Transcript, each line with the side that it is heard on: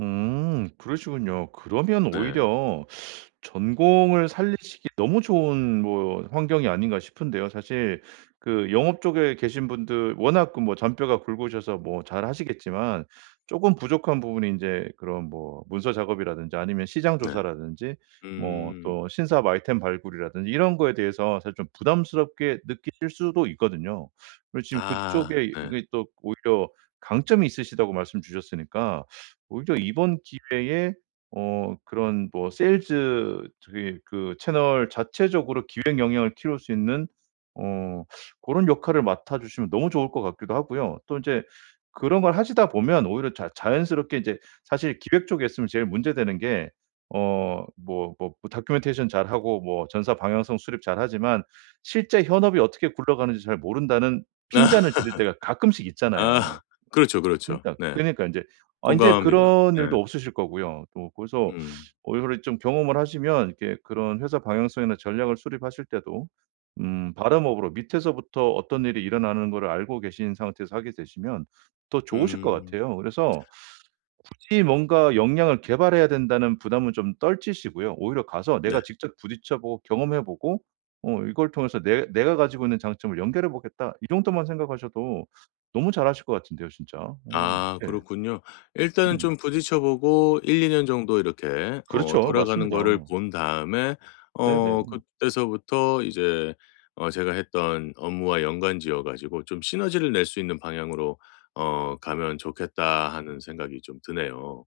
right: 음. 그러시군요. 그러면
left: 네.
right: 오히려 전공을 살리시기 너무 좋은 뭐 환경이 아닌가 싶은데요. 사실 그 영업 쪽에 계신 분들 워낙 그 뭐 잔뼈가 굵으셔서 뭐 잘 하시겠지만 쪼금 부족한 부분이 인제 그런 뭐 문서 작업이라든지 아니면 시장
left: 네.
right: 조사라든지 뭐
left: 음.
right: 또 신사업 아이템 발굴이라든지 이런 거에 대해서 사실 좀 부담스럽게 느끼실 수도 있거든요. 그리고 지금
left: 아.
right: 그쪽에
left: 네.
right: 이게 또 오히려 강점이 있으시다고 말씀 주셨으니까 오히려 이번 기회에 어 그런 뭐 세일즈 저기 그 채널 자체적으로 기획 역량을 키울 수 있는 어 고런 역할을 맡아주시면 너무 좋을 것 같기도 하고요. 또 이제 그런 걸 하시다 보면 오히려 자 자연스럽게 이제 사실 기획 쪽에 있으면 제일 문제 되는 게 어 뭐 뭐 뭐 다큐멘테이션 잘하고 뭐 전사 방향성 수립 잘하지만 실제 현업이 어떻게 굴러가는지 잘 모른다는 핀잔을 들을 때가 가끔씩 있잖아요.
left: 아 그렇죠, 그렇죠.
right: 그니까
left: 네.
right: 그러니까 인제 아 인제
left: 공감합니다.
right: 그런
left: 네.
right: 일도 없으실 거고요. 또 그래서
left: 음.
right: 어 이거를 좀 경험을 하시면 이렇게 그런 회사 방향성이나 전략을 수립하실 때도 음 바텀업으로 밑에서부터 어떤 일이 일어나는 거를 알고 계신 상태에서 하게 되시면 더 좋으실 것
left: 음.
right: 같아요. 그래서 굳이 뭔가 역량을 개발해야 된다는 부담은 좀 떨치시고요. 오히려 가서
left: 네.
right: '내가 직접 부딪혀 보고 경험해 보고 어 이걸 통해서 내 내가 가지고 있는 장점을 연결해 보겠다.' 이 정도만 생각하셔도 너무 잘하실 것 같은데요 진짜. 어.
left: 아
right: 예.
left: 그렇군요. 일단은
right: 음.
left: 좀 부딪혀 보고 1-2 년 정도 이렇게 어
right: 그렇죠.
left: 돌아가는 거를
right: 맞습니다.
left: 본 다음에 어
right: 네네.
left: 그때서부터 이제 어 '제가 했던 업무와 연관 지어 가지고 좀 시너지를 낼 수 있는 방향으로 어 가면 좋겠다.' 하는 생각이 좀 드네요.